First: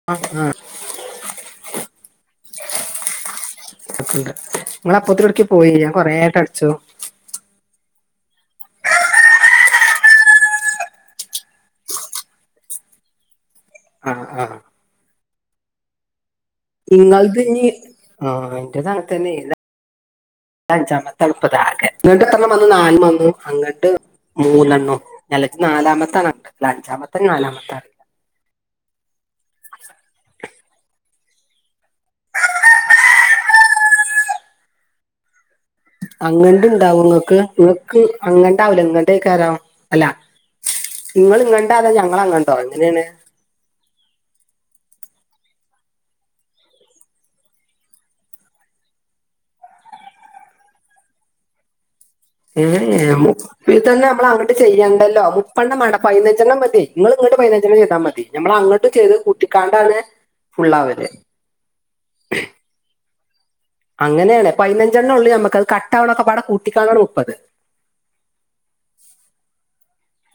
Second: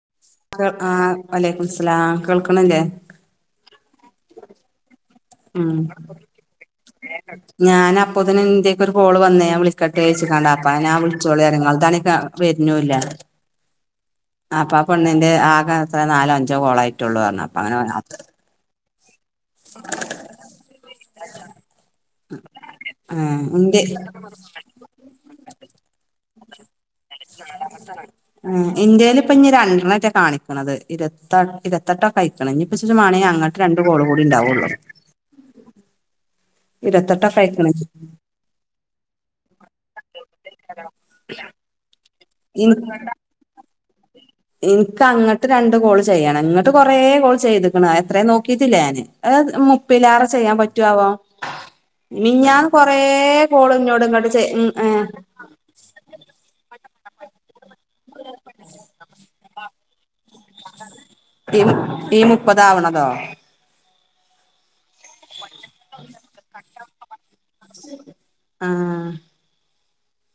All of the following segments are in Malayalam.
[unintelligible] ആഹ് ആഹ് വ അലൈക്കു മുസ്സലാം കേൾക്ക്ണ്ല്ലേ? ങ്ങള് അപ്പത്തിനവിടെക്കാ പോയീന് ഞാൻ കൊറെ വട്ടം അടിച്ചു [unintelligible] ഞാൻപ്പതിന് ഇന്റെക്കൊരു കോള് വന്നെ ഞാൻ വിളിക്കട്ടെയിച്ചുകാണ്ട് അപ്പോൾ ഞാൻ വിളിച്ചോളി പറഞ്ഞു. നിങ്ങളതാണെങ്കിൽ [unintelligible] വരുന്നൂല്ലാ ആപ്പോ ആ പണ്ണിന്റെ ആകാ എത്ര നാലോ അഞ്ചോ കോള ഇങ്ങൾതിനി ആഹ് എന്റെത് അങ്ങനെ തന്നെ [unintelligible] ഇത് അഞ്ചാമത്തെ അണുപ്പത ആകെ ഇങ്ങോട്ട് എത്രണം വന്നു നാലും വന്നു ഏഹ് ഇന്റെ അങ്ങട്ട് മൂന്നെണ്ണം അല്ല ഇത് നാലാമത്തെ അഞ്ചാമത്ത നാലാമത്തെ ഉം എന്റെയിലിപ്പോ ഇനി രണ്ടെണെറ്റെ കാണിക്കണത് ഇരുപത്തട്ട് ഇരുപത്തെട്ടൊക്കെ ആയിക്ക്ണ് [unintelligible] വേണമെങ്കിൽ അങ്ങട്ട് രണ്ട് കോളും കൂടിണ്ടാവുള്ളൂ അങ്ങട്ട് ഇണ്ടാവോ നിങ്ങക്ക് ഇരുപത്തെട്ടൊക്കെ അയക്കണ് നിങ്ങക്ക് അങ്ങട്ടാവൂല ഇങ്ങട്ടേയ്ക്കാരം അല്ല ഇങ്ങള് ഇങ്ങട്ടാ അതോ ഞങ്ങള് അങ്ങട്ടോ എങ്ങനെയാണ് എനിക്ക് അങ്ങട്ട് രണ്ട് കോൾ ചെയ്യണം ഇങ്ങട്ട് കൊറേ കോൾ ചെയ്ത്ക്ക്ണ് അത് എത്രെയെന്ന് നോക്കിട്ടില്ല ഞാന് ഏ മുപ്പിലേറെ ചെയ്യാൻ പറ്റാവോ ഏഹ് ഏഹ് ഇന്നോട് മുപ്പീത്തന്നെ നമ്മൾ ഇങ്ങട്ട് ചെയ് അങ്ങട്ട് ഉം ഏഹ് ചെയ്യണ്ടല്ലോ മുപ്പെണ്ണം വാണ്ട പതിനഞ്ചണ്ണം മതിയെ നിങ്ങൾ ഇങ്ങട്ട് പൈതിനഞ്ചണം ചെയ്താൽ മതി നമ്മൾ അങ്ങട്ട് ചെയ്തത് കൂട്ടിക്കാണ്ടാണ് ഫുള്ളാവല് ഈ ഈ മുപ്പതാവണതോ? അങ്ങനെയാണ് പതിനഞ്ചെണ്ണം ഉള്ളൂ ഞമ്മക്ക് അത് കട്ടാവണൊക്കെ പാടെ കൂട്ടിക്കാണാണ് മുപ്പത് ആഹ്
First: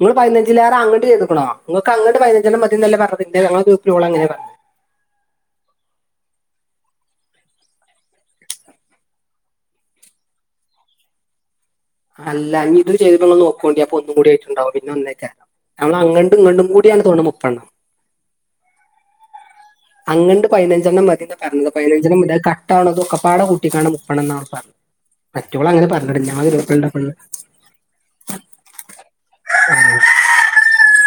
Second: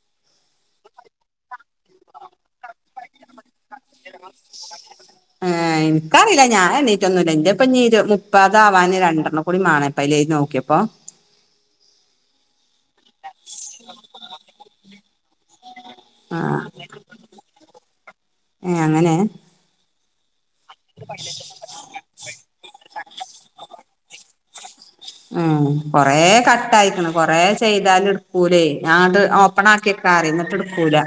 നിങ്ങൾ പതിനഞ്ചിലേറെ അങ്ങ്ട്ട് ചെയ്ത്ക്ക്ണോ ങ്ങൾക്ക് അങ്ങട്ട് പതിനഞ്ചെണ്ണം മതി എന്നല്ലെ പറഞ്ഞത് [unintelligible] പറഞ്ഞ [unintelligible] ഏ എനിക്കറിയില്ല ഞാൻ എണ്ണീറ്റൊന്നും ഇല്ല എന്റെ ഇരുപ [unintelligible] മുപ്പതാ വാൻ രണ്ടെണ്ണം കൂടി വാണം ഇ പയിലെയ് നോക്കിയപ്പോ അല്ല ഇനി ഇതും ചെയ്ത്ട്ട് ങ്ങൾ നോക്കോണ്ടയ് അപ്പോ ഒന്നും കൂടി ആയിട്ടുണ്ടാവും പിന്നെ ഒന്നയിക്കാരം നമ്മൾ അങ്ങട്ടു ആഹ് ഇങ്ങട്ടും കൂടിയാണ് തോന്നുണു മുപ്പെണ്ണം ഏഹ് അങ്ങനെ അങ്ങട്ട് പതിനഞ്ചെണ്ണം മതീന്ന പറഞ്ഞത് പതിനഞ്ചെണ്ണം [unintelligible] അത് കട്ടാണത് ഒക്കപ്പാടെ കൂട്ടിക്കാണ്ട് മുപ്പതണ്ണം എന്നാ പറഞ്ഞത് ഉം മറ്റുള്ള അങ്ങനെ കൊറേ പറഞ്ഞിട്ട് ഞങ്ങൾ ഗ്രൂപ്പിലുണ്ടപ്പോൾ കട്ടായിക്കണ് കൊറെ ചെയ്താലും എടുക്കൂലെ ഞാൻ ന്ന്ട്ട് ഓപ്പണ ആക്കിൊക്കെ അറിയുന്നിട്ട് എടുക്കൂല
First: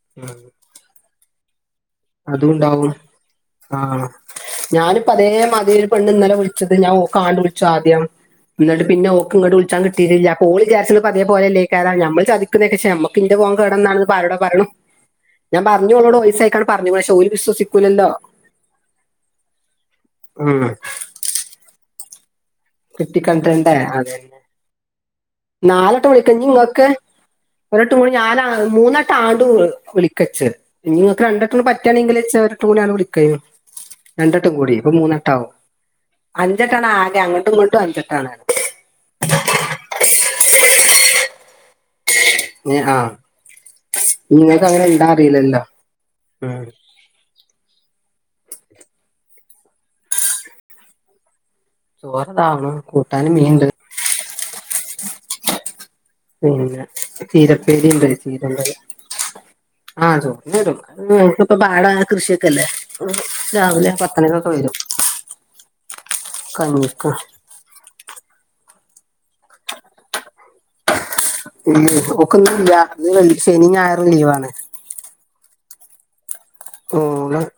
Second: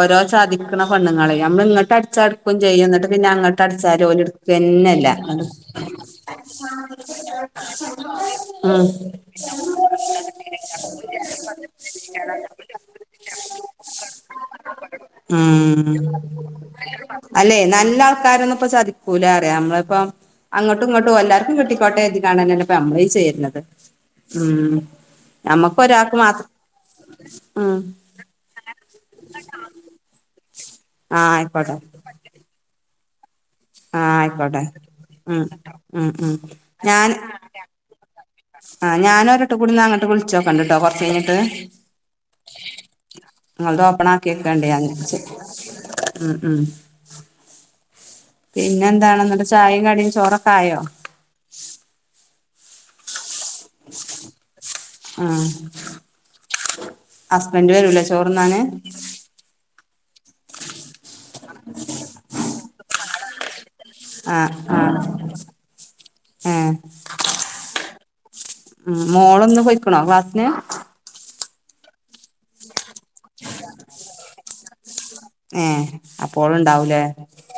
ഓരോ സാധിക്കുന്ന പെണ്ണുങ്ങള നമ്മ ഇങ്ങട്ട..... അടച്ചടുക്കും ചെയ്യും അതുണ്ടാവും എന്നിട്ട് പിന്നെ അങ്ങോട്ട് അടിച്ചൽ ആഹ് ഓല് എടുക്കന്നല്ല..... ഞാനിപ്പ അതേമാതിരി ഒരു പെണ്ണ് ഇന്നലെ വിളിച്ചത് ഞാൻ കാണ്ടു വിളിച്ചൽ ആദ്യം...... [inaudible] എന്നിട്ട് പിന്നെഓക്ക് ഇങ്ങോട്ട്‌ വിളിക്കാൻ കിട്ടില്ല ഓൾ വിചാരിച്ച പതേ പോലല്ലേതാ നമ്മൾ ചതിക്കുന്നക്കെ..... പിന്റെ പോകൻ കേടന്നാണ പറയടോ പറഞ്ഞു ഞാൻ ഉം പറഞ്ഞുോളോട് പൈസ അയക്കണം..... അല്ലെ നല്ല ആൾക്കാരൊന്ന ഇപ്പ ചതിക്കൂല അറിയാവുന്ന ഇപ്പം.... ഉം അങ്ങോട്ടും ഇങ്ങോട്ടും എല്ലാവർക്കും കിട്ടിക്കോട്ടെ കിട്ടിക്കണ്ടണ്ടേ [unintelligible] ഉം..... നമ്മക്ക് നാലെട്ട് ഒരാൾക്ക് മണിക്കഴഞ്ഞഞ് മാത്രം നിങ്ങൾക്ക് ഒ ഉം എട്ട് മണി.... ഞാനാ മൂന്നെട്ടം ആണ്ട [unintelligible] നിങ്ങക്ക് ആ രണ്ടെട്ട ആയിക്കോട്ടെ പറ്റുകയാണെങ്കിൽ ചട്ട കൂടി വിള... ആ രണ്ടെട്ടം ആയിക്കോട്ടെ കൂടി ഇപ്പ മൂന്നെട്ട ഉം ആവും ഉം ഉം അഞ്ചെട്ടാണ് ആകെ ഞാൻ അങ്ങോട്ടും ഇങ്ങോട്ടും അഞ്ചെ..... [unintelligible] ആഹ് ഞാന ഒരിട്ട കൂടിന്ന് അങ്ങോട്ട് വിളിച്ചോക്കണ്ട്ട്ടോ കൊറച്ച് കഴിഞ്ഞിട്ട്..... ഏഹ് ആഹ് നിങ്ങളുടെ ഓപ്പണ ആക്കി നിങ്ങൾക്ക് വക്കണ്ടാ അങ്ങനെ ഇണ്ടാ അറിയില്ലല്ലോ [unintelligible] ഉം ഉം.... പിന്നെ എന്താണെന്നട്ട് ചായയും കടിയും ചോറൊക്കെ ആയോ.... ചോറതാവണ കൂട്ടാൻ മീൻ..... ആഹ്.... പിന്നെ ഹസ്ബൻഡ് ചീതപ്പേരി വരൂലേ ഉണ്ട് ചീത ചോറുണ്ണാന് [unintelligible] ആഹ ചോന്നട..... ഉം ക്കിപ്പ പാട കൃഷിയൊക്കെല്ലേ..... പത്തണക്കൊക്കെ ആഹ് വരും ആഹ് ഏഹ് കഞ്ഞ.... ഉം മോളൊന്ന് പോയിക്കണോ ക്ലാസ്സിന്.... ഓക്കൊന്നുംല്ല ശനി ഞായറും ലീവാണ്..... ഏ അപ്പോൾ.... [unintelligible]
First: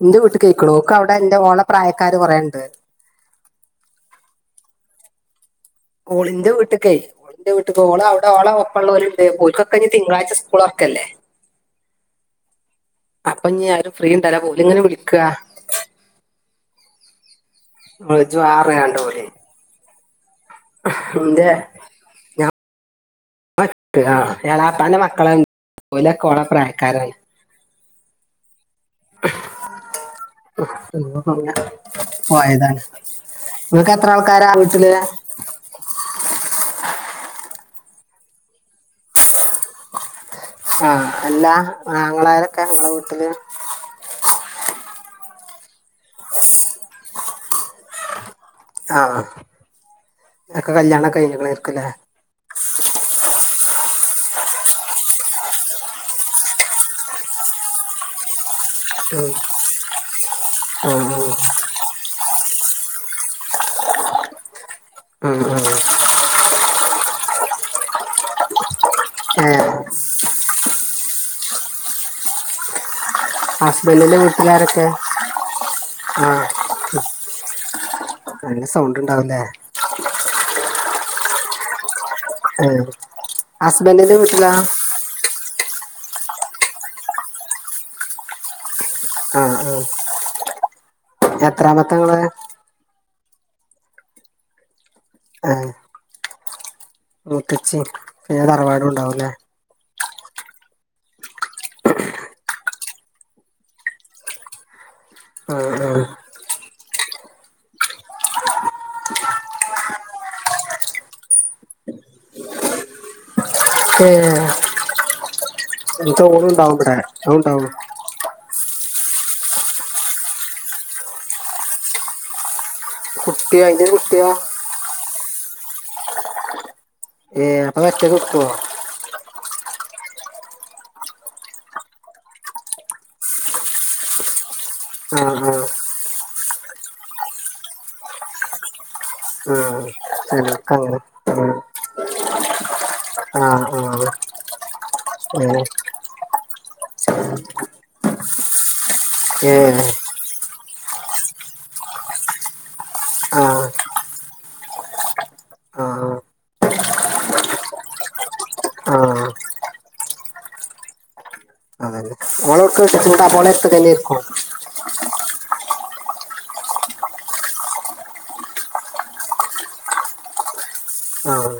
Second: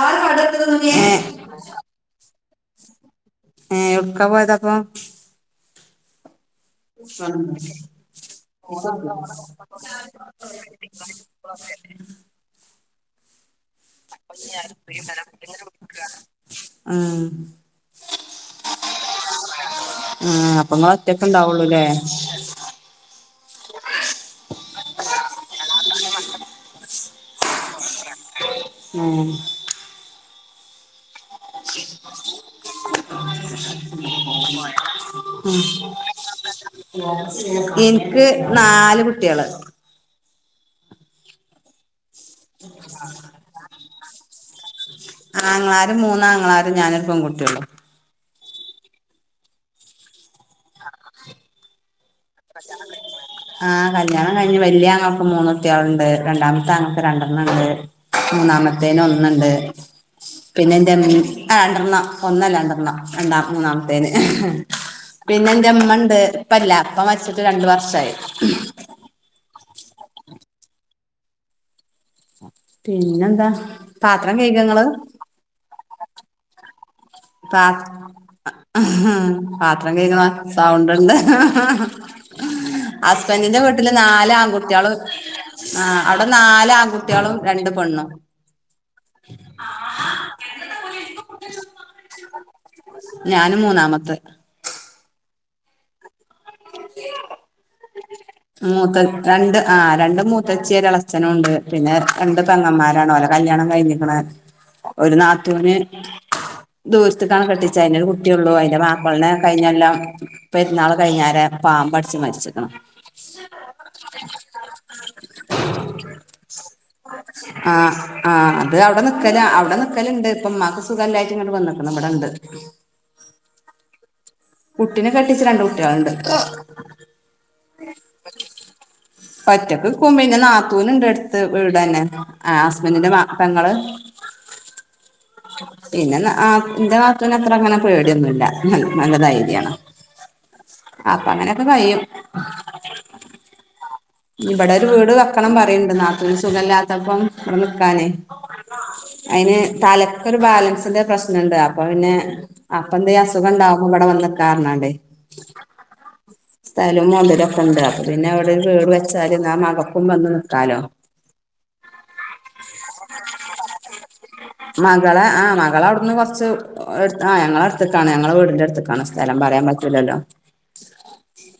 എന്റെ വീട്ടിൽ കേക്കളു ക്ക അവിടെ ഏഹ് എന്റെ ഓള പ്രായക്കാര് കുറേണ്ട്... ഏ എവിടെക്കെ പോയതപ്പ.... ഓളിന്റെ വീട്ടി..... ഓളന്റെ വീട്ട ഓള അവിടെ ള ഒപ്പമ ഉവരുണ്ട് [unintelligible] പോൽക്ക കഴഞ്ഞ തിങ്കളഴ് സ്കൂൾ ഒറക്കല്ലേ.... [inaudible] അപ്പൊ ഞാൻ ആരും ഫ്രീ തരാ പോല ഇങ്ങനെ വിളിക്കുക... ആഹ്..... [unintelligible] ആഹ്‌ അപ്പൊ നിങ്ങൾ ഒറ്റൊക്കെ എന്റെ ഉണ്ടാവുള്ളൂല്ലേ.... ഞാൻ [unintelligible] ഉം...... പോയതാണ് നിങ്ങക്ക് എത്ര ആൾക്കാരാ വീട്ടില്..... [unintelligible] നാല് കുട്ടികള്.... ആഹ് എല്ലാ.... ആഹ്..... ആങ്ങളാരും മൂന്നാങ്ങളാരും ഞാനരു പെൺകുട്ടിയള്ളൂ..... ആ അക്കെ കല്യാണം കഴിഞ്ഞക്കല്ലേ.... കല്യാണം കഴിഞ്ഞ് ആഹ് കല്യാണം കഴിഞ്ഞ് വല്ിയ ആങ്ങളക്ക് മൂന്ന് കുട്ടികളുണ്ട് രണ്ടാമത്തെ ആങ്ങളക്ക് രണ്ടെണ്ണം ഉണ്ട്.... മൂന്നാമത്തേന ഒന്നുണ്ട് പിന്നെ എന്താ [unintelligible] ഒന്നല്ലാ രണ്ടണം രണ്ടാം മൂന്നാമത്തേന് പിന്നെ എന്റെ അമ്മണ്ട് ഇപ്പല്ല..... അപ്പ മരിച്ചിട്ട് രണ്ട് വർഷമായി.... [unintelligible] പിന്നെ.. ഹസ്ബൻഡന്റെ വീട്ടുകാരൊക്കെ ആഹ് പാ അഹാ ഉണ്ടാവില്ലേ പാത്രം കഴിക്ണ സൗണ്ട്ണ്ട് ഇഹ് ഇഹ് ഹസ്ബന്റ്ന്റെ വീട്ടില് ഹസ്ബൻഡിന്റെ നാല് വീട്ടിലാ ആൺകുട്ടിയളു ആ അടെ നാല് ആൺകുട്ടിളും രണ്ട് പെണ്ണും. ആഹ ആഹ് എത്രാമത്ത ഇങ്ങള്? ഞാന് മൂന്നാമത്തെ ആഹ് ഉ [unintelligible] മൂത്തച്ചി പിന്നെ തറവാടും മൂത്തത് ഉണ്ടാവുംല്ലേ രണ്ട് ആ രണ്ട് മൂത്തച്ചി ഒര് എളച്ചനു ഉണ്ട്. പിന്നെ രണ്ട് പെങ്ങമാരാണ് ഓല കല്ല്യാണം കഴിഞ്ഞിക്ക്ണ്. ഒര് ആഹ് നാത്തൂന് ആഹ് ദൂര്ത്ത്ക്കാണ് കെട്ടിച്ച അയിന് ഒരു കുട്ടിഒള്ളൂ. അയിന്റെ മാപ്പൾനെ കഴിഞ്ഞൊല്ലം പെര്ന്നാള് കഴിഞ്ഞാരെ പാമ്പട്ച്ച് മര്ച്ച്ക്ക്ണ്. ഏഹ് ചെൽപ്പ ഓളുണ്ടാവും ഇബടെ അവുണ്ടാവും. ആഹ് അത് അവിടെ നിക്കല അവിടെ നിക്കല് ഇണ്ട് ഇപ്പം ഇമ്മാക്ക് സുഖല്ലായിട്ട് ഇങ്ങട്ട് വെന്ന്ക്ക്ണ് ഇവിടെ ഇണ്ട്. കുട്ടിയോ അയ്‌ന്റൊരു കുട്ടിയോ കുട്ടിനെ കെട്ടിച്ച് രണ്ട് കുട്ടിൾണ്ട്. ഏഹ് അപ്പ അഹ് ഒറ്റക്ക് നിക്കോ? ഒറ്റക്ക്ക്കും പിന്നെ നാത്തൂന് ഇണ്ട് എട്ത്ത് വീടെന്നെ ആഹ് ഹസ്ബന്റിന്റെ മാ പെങ്ങള്. ആഹ് ആഹ് പിന്നെ നാത്ത് ഇന്റെ നാത്തൂന് അത്ര അങ്ങനെ പേടിയൊന്നുല്ല. നല്ല ധൈ ര്യാണ്. ആഹ് ആഹ് ചെലോർക്ക് അപ്പ അങ്ങനെ അങ്ങനെക്കെ കയ്യും. ആഹ് ആഹ് ഇബടെ ഒര് വീട് വെക്കണം ആഹ് പറയിണ്ട് നാത്തൂന് സുഖല്ലാത്തപ്പം ഇവടെ നിക്കാന്. ഏഹ് അയിന് ഏഹ് തലക്കൊര് ബാലൻസിന്റെ പ്രശ്നംണ്ട് അപ്പ പിന്നെ അപ്പ എന്തെ അസുഖം ആഹ് ഇണ്ടാവുമ്പ ഇവിടെ വന്ന്ക്കാർഞ്ഞാണ്ട് ആഹ് സ്ഥലോം മൊതല് ഒക്ക ഇണ്ട് അപ്പ പിന്നെ ഇവിടെ ഒര് വീട് വെ അഹ് ആഹ് സെരി ഇന്നാ മകക്കും വെന്ന് നിക്കാല്ലോ. ഓള് ഒട്ക്കാ കെട്ടിച്ചാ അപ്പ ഓളെര്ത്ത് ക്ക് [unintelligible] മകളെ ആ മകളെ അവിട്ന്ന് കൊർച്ച് എട് ആ ഞങ്ങള അട്ത്ത്ക്കാണ് ഞങ്ങളെ വീടിന്റെ അട് ക്കാണ് സ്ഥലം പറയാൻ പറ്റൂലല്ലോ? ആഹ്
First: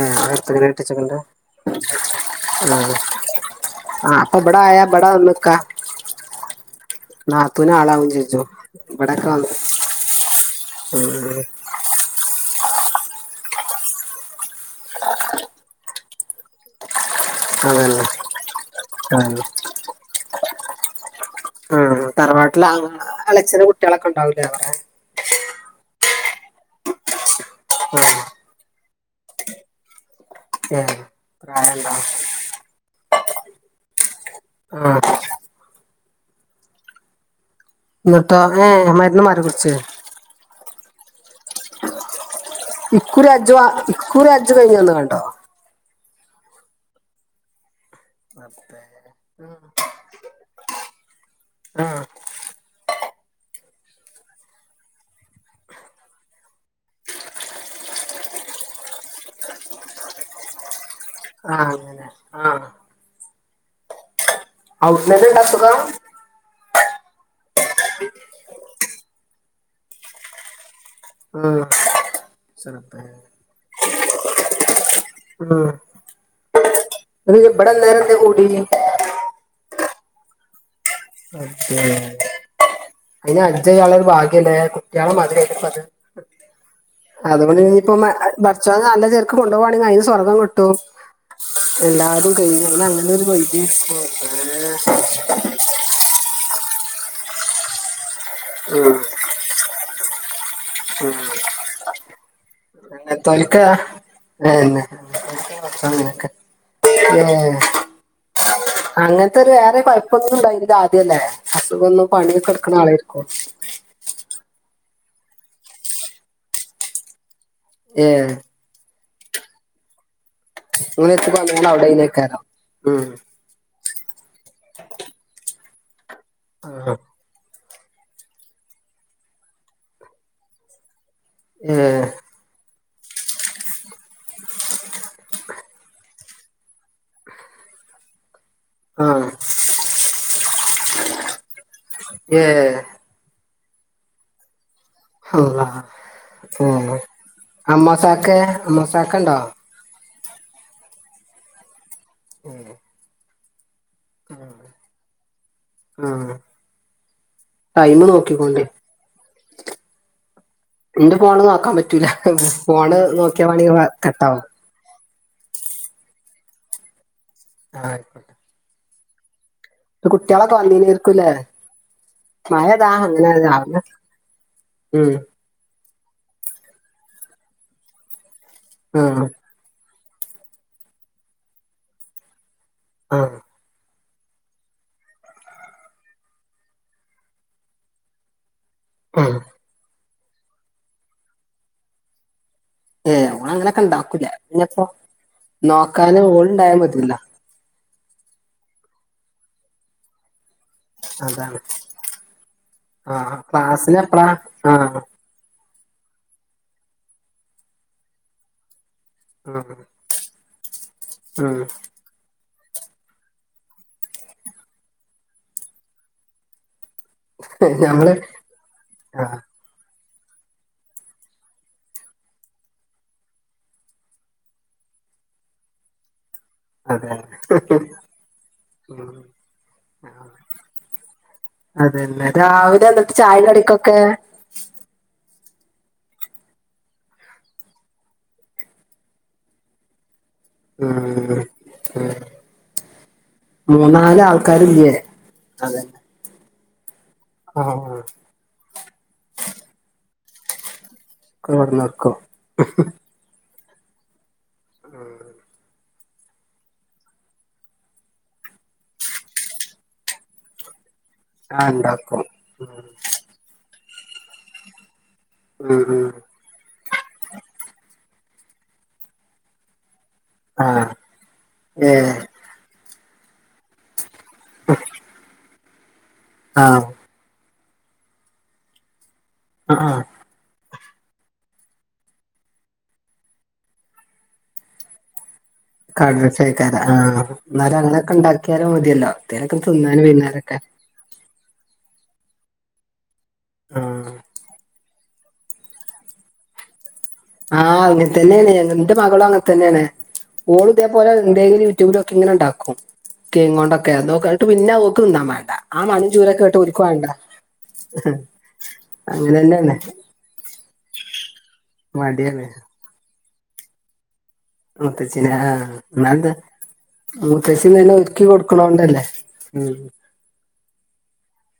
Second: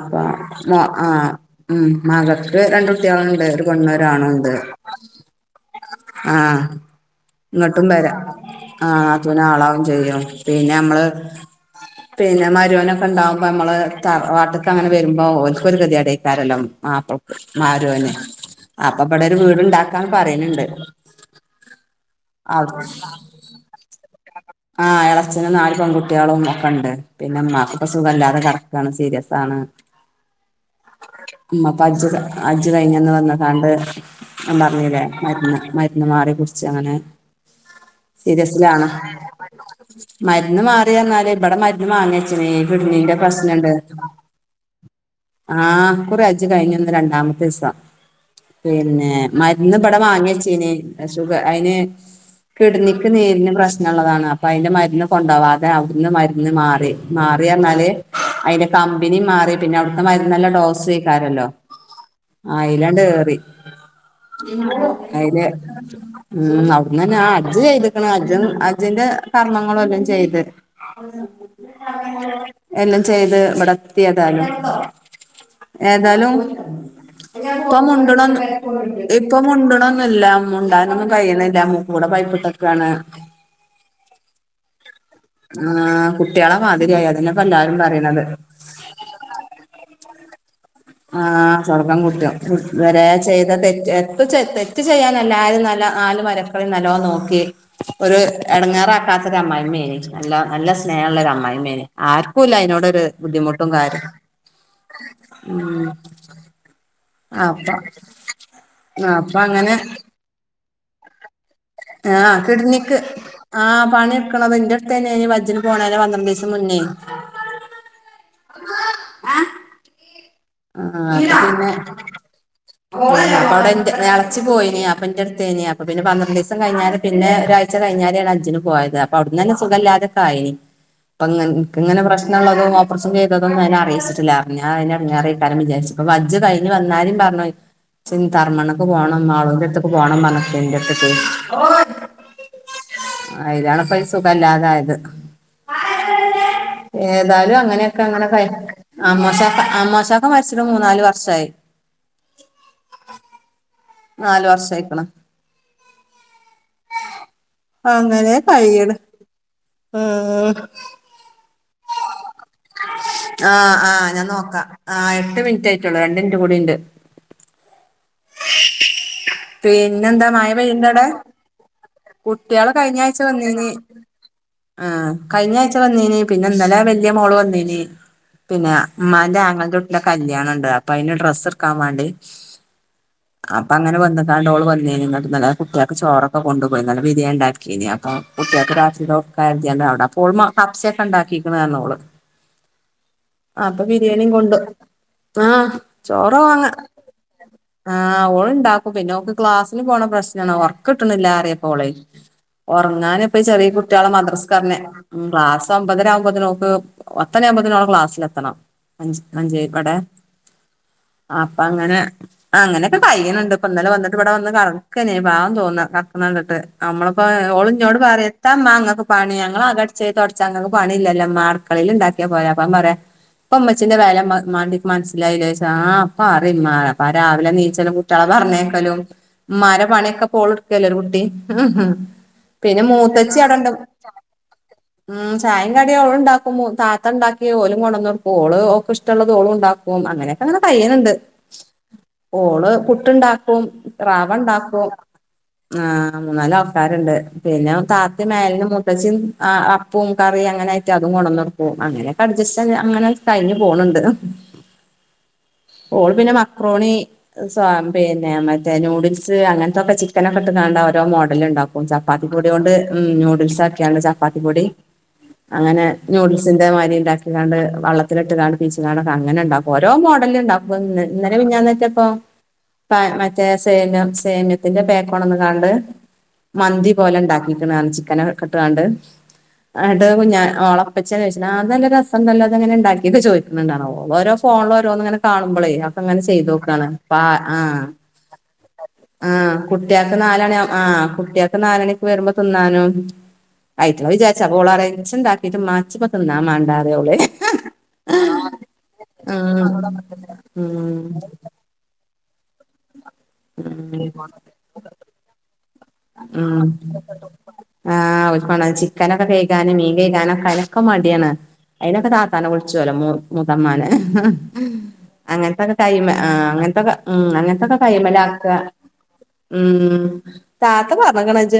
ഏഹ് ഓളെ അടുത്തന്നെ ആഹ് കെട്ടിച്ചേക്കണത് ആഹ് ആഹ് മകക്ക് രണ്ട് ആഹ് കുട്ടിയാള്ണ്ട്. ഒര് പെണ്ണ് ഒര് ആഹ് അപ്പൊ ആണുണ്ട്. ഇവിടെ ആയാ ഇവിടെ വന്ന് നിക്കാ ആഹ് നാത്തൂന് ഇങ്ങട്ടും ആളാവും വരാം ചെജ്ജും ഇവിടൊക്കെ ആതൂന് വന്ന് ആളാവും ചെയ്യും. പിന്നെ നമ്മള് ഉം പിന്നെ മരോനൊക്കെ ഇണ്ടാവുമ്പോ നമ്മള് തറാവാട്ട്ക്ക് അങ്ങനെ വെരുമ്പോ ഓൽക്ക് ഒരു കെതീടെ ക്കാരെല്ലോം മാപ്പ്ളക്ക് അതന്നെ മരോന് അപ്പ ഇബടെ അതന്നെ ഒര് വീട്ണ്ടാക്കാന്ന് പറിണ് ണ്ട്. ആഹ് തറവാട്ടില് ആഹ് എളച്ചനും കുട്ടിളൊക്കെ ഇണ്ടാവൂലേ. അളച്ചന് നാല് പെൺകുട്ടിളും ഒക്ക ഇണ്ട്. പിന്നെ, ഇമ്മാക്ക് ഇപ്പ സുഖല്ലാതെ കെടക്ക് ആണ്. സീരിയസ് ആണ്. [inaudible] ഏഹ് ഇമ്മ ഇപ്പ പ്രായണ്ടോ അജ്ജ് അജ്ജ് കഴിഞ്ഞന്ന് വന്ന്ക്കാണ്ട് നാം ആഹ് പർഞ്ഞിലെ മര്ന്ന് മര്ന്ന് മാറി കുടിച്ച് അങ്ങനെ ഇന്ന്ട്ടോ ഏഹ് മര്ന്ന് മാറി കുട്ച്ചേ മര്ന്ന് മാറിയർന്നാല് ഇബടെ മര്ന്ന് മാങ്ങിയച്ച്നേ. ഇക്കുറി അജ്ജ് വാ ഇക്കുറി അജ്ജ് കഴിഞ്ഞന്ന് കാണ്ടോ? ആഹ് ഇക്കുറി അജ്ജ് കഴിഞ്ഞന്ന് രണ്ടാമത്തീസം. പിന്നെ മര്ന്ന്ബട വാങ്ങിച്ചീനി സുഖ അയിന് [inaudible] കിഡ്നിക്ക് നീരിന് പ്രശ്നള്ളതാണ് അപ്പയിന്റെ മര്ന്ന് കൊണ്ടോവാതെ അവ്ട്ന്ന് മര്ന്ന് മാറി മാറിഅർഞ്ഞാല് അയിന്റ കമ്പിനി മാറി പിന്നവ്ട്ത്തെ മരുന്നെല്ല ഡോസെയ്‌ക്കാരല്ലോ ആഹ് അങ്ങനെ ആഹ് അയിലാണ്ട് കേറി അവിടുന്ന് ഇണ്ട് അയിലെ അസുഖം ഊം അവ്ട്ന്നന്നെ ആ അജ്ജ് ചെയ്ത്ക്ക്ണ് അജ്ജും അജ്ജ്ന്റെ കർമ്മങ്ങളു എല്ലം ചെയ്ത് [inaudible] ഉം എല്ലം ചെറുപ്പേ ചെയ്ത് ബടെത്ത്യേതാലും ഉം ഏതാലും ഇത് [unintelligible] ഇവിടെ അന്നേരം എന്തേ കൂടി ഇപ്പം മുണ്ട്ണൊന്ന്ല്ല മുണ്ടാനൊന്നും കയ്യ്ണ്ല്ല മൂക്ക്കൂടെ പൈപ്പിട്ടേക്കാണ് അയിനജ്ജയാള്ളൊര് ഭാഗ്യണ്ടായാ കുട്ട്യാളു മ [inaudible] ആഹ് കുട്ടികളെ മാതിരിയായി അതന്നെപ്പ അത് കൊണ്ട് എല്ലാരും ഞ്ഞിപ്പ മ പറയണത് അ ബ ച്ചോനല്ലചേൽക്ക് കൊണ്ടോവാണെ അയിന് സ്വർഗം ക്‌ട്ടു ആഹ് സ്വർഗം കുട്ട ഉം ത്‌വരേ അങ്ങനെ ഒരു മൈൻഡ് ചെയ്തതെറ്റ് എത്തു ചെ തെറ്റ്ചെയ്യാൻ തെല്ലാരും നല്ല ആല് മര്‌ക്കളെം നല്ലോ നോക്കി ഒര് ഉം എടങ്ങാറാക്കാ ഒരമ്മായ്മ്മെനി നല്ല നല്ല സ്നേഹള്ളൊരമ്മായ്മ്മേ ആര്ക്കുല്ലയിനോട് അങ്ങൻ തൊല്ക്ക ഏ ന്ന [inaudible] ഏഹ് അപ്പൊ അപ്പൊ അങ്ങൻത്തൊര് അങ്ങനെ വേറെ കൊയപ്പൊന്നുണ്ടായിര്ദാദ്യല്ലേ ആഹ് കിഡ്നിക്ക് ആഹ് പണിയെട്ക്ക്ണത്‌ന്റെ ത്തെന്നെനി വജ്ജ്ന് പോണേന പന്ത്രണ്ടീസം മുന്നെ ഏഹ് അ ഇങ്ങള് എത്തി ആഹ് വന്നാല് അത് പിന്നെ അവിടെയ്നേക്കാരം ഉം [inaudible] എളച്ചി പോയിനി അപ്പന്റെട്ത്തേയ്നി അപ്പ പിന്ന പന്ത്രണ്ടിസം കഴിഞ്ഞേരെ പിന്നേ ഒരാഴ് ച്ച കഴിഞ്ഞാരേണ് അജ്ജിന് പോയത് അപ്പവ്ട്ന്നന്നെ സുഗല്ലാതെക്കായിനി പ്പങ്ങൻ ക്ക്ങ്ങന ഏഹ് പ്രശ് നള്ളതു ഓപർസംചെയ്തതൊന്നയിനറീച്ചിറ്റില്ല അർഞ്ഞാ അയിനെട്ങ്ങാറെയ് കരം വിചാരിച്പ്പ വജ്ജ് കഴിഞ്ഞ് വന്നാരിം പറഞ്ഞൊയ് ചി ന്തർമ്മണം പ്പ പോണം ആഹ് മാളൂന്റെട്ത്ക്ക് പോണം ന്നർഞ്ഞിക്ക ന്റെട്ത്ക്ക് ഏഹ് അയിലാണ് പ്പയി സുഖല്ലാതായത് അള്ളാഹ് ഏഹ് ഏതാലു അങ്ങനെയൊക്കങ്ങ ങ്ങന അമ്മോസാക്കെ കയിഞ്ഞ് അമ്മോസാക്കണ്ടോ അമ്മോശാക്ക അമ്മോശാക്ക മര്ച്ചിറ്റ് മൂന്നാല് വർഷായി ഊം നാല് വർശായിക്ക്ണ് ഊം അങ്ങനേ കയ്യ്ണ് ആ ഇന്റെ ഫോണ് നോക്കാമ്പറ്റൂല ഹ് ഫോണ് നോക്കിയാവാണെ ആഹ് വ ആഹ് ഞാൻ കട്ടാവു നോക്കാം ആഹ് എട്ട് മിൻറ്റായിറ്റൊള്ളു രണ്ടിൻറ്റും കൂടിണ്ട് ആഹ് [inaudible] [inaudible] ഇത് പീന്നെന്താ മഴ കുട്ടികളൊക്കെ പെയ്യുണ്ടടെ വന്നീനായിരിക്കൂല്ലേ കുട്ട്യള് മഴതാ കയിഞ്ഞായ്ച്ച അങ്ങനെ വന്നീനി രാവിലെ ആഹ് ഉം [inaudible] കയിഞ്ഞായ്‌ച്ച വന്നീനി പിന്ന ന്നലെ വല്ല്യ മോള് വന്നീനി പിന്നാ ആഹ് മ്മാന്റെ ആങ്ങൾന്റു ന്റ കല്യാണണ്ട് അപ്പയിന് ഡ്രസ്സട്ക്കാം വാണ്ടി ശ് അ അപ്പങ്ങന വന്ന്ക്കാണ്ടോള് വന്നീനി നട്‌ ന്നലെ കുട്ട്യേക്ക് ചോറൊക്ക കൊണ്ടുപോയ് ന്നല ബിരിയാൻ ണ്ടാക്കിനി അപ്പൊ കുട്ട്യേക്ക് ആഹ് [unintelligible] അവ്ട അപ്പോൾമ കബ്സൊക്കണ്ടാക്കിക്ക്ന്ന് അർഞ്ഞോള് ഏ ഓള് അങ്ങനൊക്കെ അപ്പ ഇണ്ടാക്കൂല ബിരിയാണിം കൊണ്ട് പിന്നെപ്പോ ആഹ് നോക്കാന് ചോറവാങ്ങ ഓളുണ്ടായ മതിയല്ലോ ആഹ് ഓള്ണ്ടാക്കും പിന്നോക്ക് ക്ലാസ്സിന് പോണ പ്രശ്നണ് ഒർ ക്ക്ട്ട്ണില്ലാറി അതാണ് [unintelligible] ആഹ് ഒർങ്ങാന്പ്പെ ചെറ്യ ക്ലാസ്സിന് കുട്ട്യേള എപ്പളാ മദ്റസ്ക്കർഞെ ആഹ് ഉം ക്ലാസ്സൊ‌മ്പതരാവുമ്പത്തിനോക്ക് പത്തണിആവുമ്പോത്തിനോള ക്ലാസ്സിലെത്തണം അഞ്ച് ആഹ് അഞ്ചേപ്പടെ ഉം അപ്പങ്ങനെ അങ്ങനെക്കെ കയ്യ്ണ്‌ണ്ട് പ്പ ന്നലെ വന്ന്ട്ട് വ്ട വന്ന് കട്ക്കന്നെ പാവം തോന്ന കട്ക്ക്‌ണണ്ട്ട്ട് അമ്മള് പ്പ ഓളിഞ്ഞോട് ഞമ്മള് പറയത്താമ്മ ങ്ങക്ക് പണി ആഹ് ഞങ്ങളകട് ച് തുടച്ച ഇങ്ങക്ക്‌ പണില്ലല്ലോ ഇമ്മ അടുക്കളിൽ ഇണ്ടാക്കിയാ പോരേ അപ്പ പറയാ ഇപ്പൊ ഉമ്മച്ചീന്റെ വെല ഇമ്മാന്റെട്ടുക്കി മനസ്സിലായില്ലേ ആ ഇപ്പം അറീം ഉമ്മ അതെ രാവിലെ നീച്ചലും കുട്ടികളെ പറഞ്ഞയക്കലും ഉം ഉമ്മാരെ പണിയൊക്കെ ഇപ്പൊ ഓളിടുക്കല്ലോ ഒരു കുട്ടി ഉ ഉ അതന്നെ പിന്നെ രാവിലെ എന്നിട്ട് ചായ മൂത്തച്ചി അവിടണ്ട് [inaudible] കടിക്കൊക്കെ ഉ ചായംകാടിയും ഓളും ഉണ്ടാക്കും താത്ത ഉണ്ടാക്കി ഓലും കൊണ്ടന്ന് കൊടുക്കും ഓള് ഓക്ക് ഇഷ്ടുള്ളത് ഓളും ഉണ്ടാക്കും ഉം അങ്ങനെയൊക്കെ അങ്ങനെ കഴിയണ്ട് ഉം ഉം ഓള് പുട്ടുണ്ടാക്കും മൂന്നാല് റവ ഉണ്ടാക്കും ആൾക്കാരില്ലേ ആഹ അതന്നെ ആ മൂന്നാല് ആൾക്കാരുണ്ട് പിന്നെ ആഹ് താത്തി മേലിന് മുത്തച്ചിം അപ്പും കറിയും അങ്ങനെ മറ്റ അതും ഒക്കെ കൊണ്ട്ന്നൊട്ക്കും കൊണ്ടന്ന് വെക്കും അങ്ങനെയൊക്കെ അഡ്ജസ്റ്റ് അങ്ങനെ കഴിഞ്ഞ് പോണുണ്ട് ആഹ ഓള് പിനെ മക്ക മക്റോണി പിന്നെ മറ്റേ നൂഡിൽസ് അങ്ങനത്തൊക്കെ ചിക്കനൊക്കെ ഇട്ട് കാണ്ട ഓരോ മോഡ ലിൽ ആഹ് ഉണ്ടാക്കും ഇണ്ടാക്കും ചപ്പാത്തി പൊടി കൊണ്ട് ഉം നൂഡിൽസ് ആക്കി കാണ്ട് ചപ്പാത്തി പൊടി ഉം അങ്ങനെ ഉം നൂഡിൽസിന്റെ മാതിരി ഉണ്ടാക്കി കാണ്ട് വള്ളത്തിലിട്ട് കാണ്ട് പീച്ചി കാണ്ട് ഒക്കെ അങ്ങനെ ഉണ്ടാക്കും ഓരോ മോഡലും ഉണ്ടാക്കും ആഹ് ഇന്നലെ മിഞ്ഞാന്ന് ഏറ്റെ ഇപ്പൊ ഏഹ് മറ്റേ സേമിയം സേമ്യത്തിന്റെ പേക്കൊട്ന്ന്ങ്ങാണ്ട് ആഹ് മന്തി പോലെ ഉണ്ടാക്കിട്ട്ണ് പറഞ്ഞ് ചിക്കനൊക്കെ ഇട്ടുകാണ്ട് ആ ആ എന്നട്ട് ഞാ ഓളെ പ്പച്ചി ചോയ്ച്ചേന്റെഷം ആഹ് ഇതല്ല രസണ്ടല്ലോ ഇതെങ്ങനെ ഇണ്ടാക്കിയത ചോയ്ക്കുന്നുണ്ടാണാവൊ ഒരോ ഫോണ്ല് ഓരോന്ന്ങ്ങനെ കാണുമ്പളെ അങ്ങനെ ചെയ്ത് കടലട്ടേക്കാര നോക്കാണ് ആ പ ആഹ എന്നാലും അങ്ങനൊക്കെ ഉണ്ടാക്കിയാലും മതിയല്ലോ ആഹാ എന്തേലൊക്കെ തിന്നാനും കുട്ടികക്ക് വൈന്നേരൊക്കെ നാലണിയ ആ കുട്ട്യാക്ക് നാലണിക്ക് വരുമ്പോ തിന്നാനും ആ അയിറ്റാളെ വിചാരിച്ചാ അപ്പൊ ഓളറേ വെച്ച് ഉണ്ടാക്കിട്ട് ഇമ്മ ഇച് ഇപ്പൊ തിന്നാൻ വേണ്ട പറിം ഓള് ആഹ് അങ്ങന തന്നെയാണ് എന്റെ മകളും അങ്ങനെ തന്നെയാണ് ഓള് ഉം ഇതേപോലെ എന്തെങ്കിലും യൂടൂബിലോ ഇങ്ങനെ ഉണ്ടാക്കും കൊണ്ടൊക്കെ ഒക്കെ ന്നിട്ട് പിന്നെ ഓൾക് തിന്നാ വേണ്ട ആ മണം ചൂരൊക്കെ കേട്ട് ഓർക്ക് വേണ്ട ആഹ്ക്ക ചിക്കനൊക്കെ അങ്ങനെ തന്നെയാണ് കഴികാനും മീൻ കഴുകാനൊക്കാല ക്കെ മടിയാണ് അയിനൊക്കെ മടിയാണ് താത്താനെ വിളിചോലോ മൂത്തമ്മാനെ. മുത്തച്ഛന് ആ അങ്ങനത്തൊക്കെ കൈമെ എന്നാലെന്താ ആഹ് അങ്ങനത്തൊക്കെ ഉം മൂത്തച്ചി അങ്ങനത്തൊക്കെ തന്നെ കൈ്മല ഒരുക്കി കൊടുക്കണോണ്ടല്ലേ ഉം താത്ത പറഞ്ഞ്ക്ക്ണ് ഇജി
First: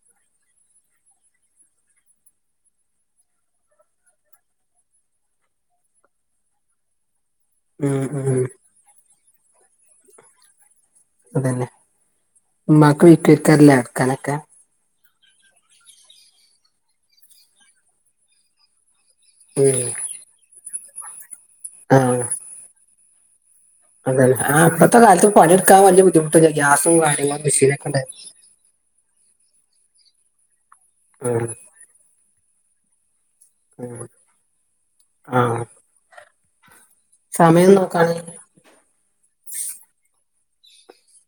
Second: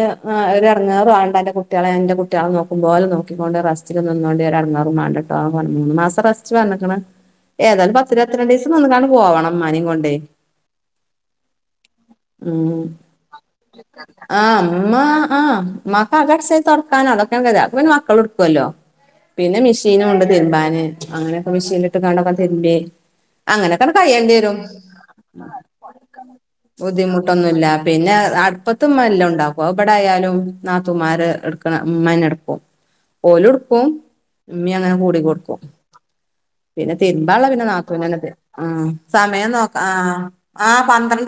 ഒരു ഇടങ്ങേറും ആവണ്ട അന്റെ കുട്ട്യാളെ ഞാൻ എന്റെ കുട്ട്യാളെ നോക്കുംപോലെ നോക്കിക്കൊണ്ട് റസ്റ്റ്‌ നിന്നോണ്ടി ഒരു ഇടങ്ങേറും മാണ്ടട്ടോ ആ മൂന്ന് മാസംറസ്റ്റ് പറഞ്ഞേക്ക്ണ് ഏതായാലും ഉം പത്തിഇരുപത്തി ഉം രണ്ടിസം നിന്ന കാണ്ട് പോവണം ഇമ്മാനേം കൊണ്ടേ അതെന്നെ ഉം അടക്കാനൊക്കെ ആ ഉമ്മ ആഹ ഉമ്മാക്ക് അകം അടിച്ചോരി തൊടക്കാനും അതൊക്കെ ആണ് കെതി അതൊക്കെ പിന്നെ മക്കൾ ഇടുക്കൊല്ലോ. പിന്നെ ഉം മിഷീനും ഇണ്ട് തിരുമ്പാന് അങ്ങനെയൊക്കെ മെഷീൻ ഇട്ട് കാണ്ടൊക്കെ അങ്ങട്ട് തിരുമ്പി. അങ്ങനെ അതെന്നെ ആ ഇപ്പത്തെ കാലത്ത് പണിഎടുക്കാൻ വലിയ ബുദ്ധിമുട്ടില്ല ഗ്യാസും കാര്യങ്ങളും മെഷീനൊക്കെ ഉണ്ട് ത്തുമ്മാ എല്ലാം ഇണ്ടാക്കും അത് ഇവിടായാലും നാത്തൂമാര് ആ എടുക്കണ ഇമ്മന്നെ ഇടുക്കും ഓലും ക്കും ഉമ്മി അങ്ങനെ കൂടി ആ കൊടുക്കും പിന്നെ തിരുമ്പാനുളള പിന്നെ സമയം നാത്തൂനുന്നെ നോക്കാണെങ്കി ഉ സമയം നോക്ക ആ ആഹ് പന്ത്രണ്ട്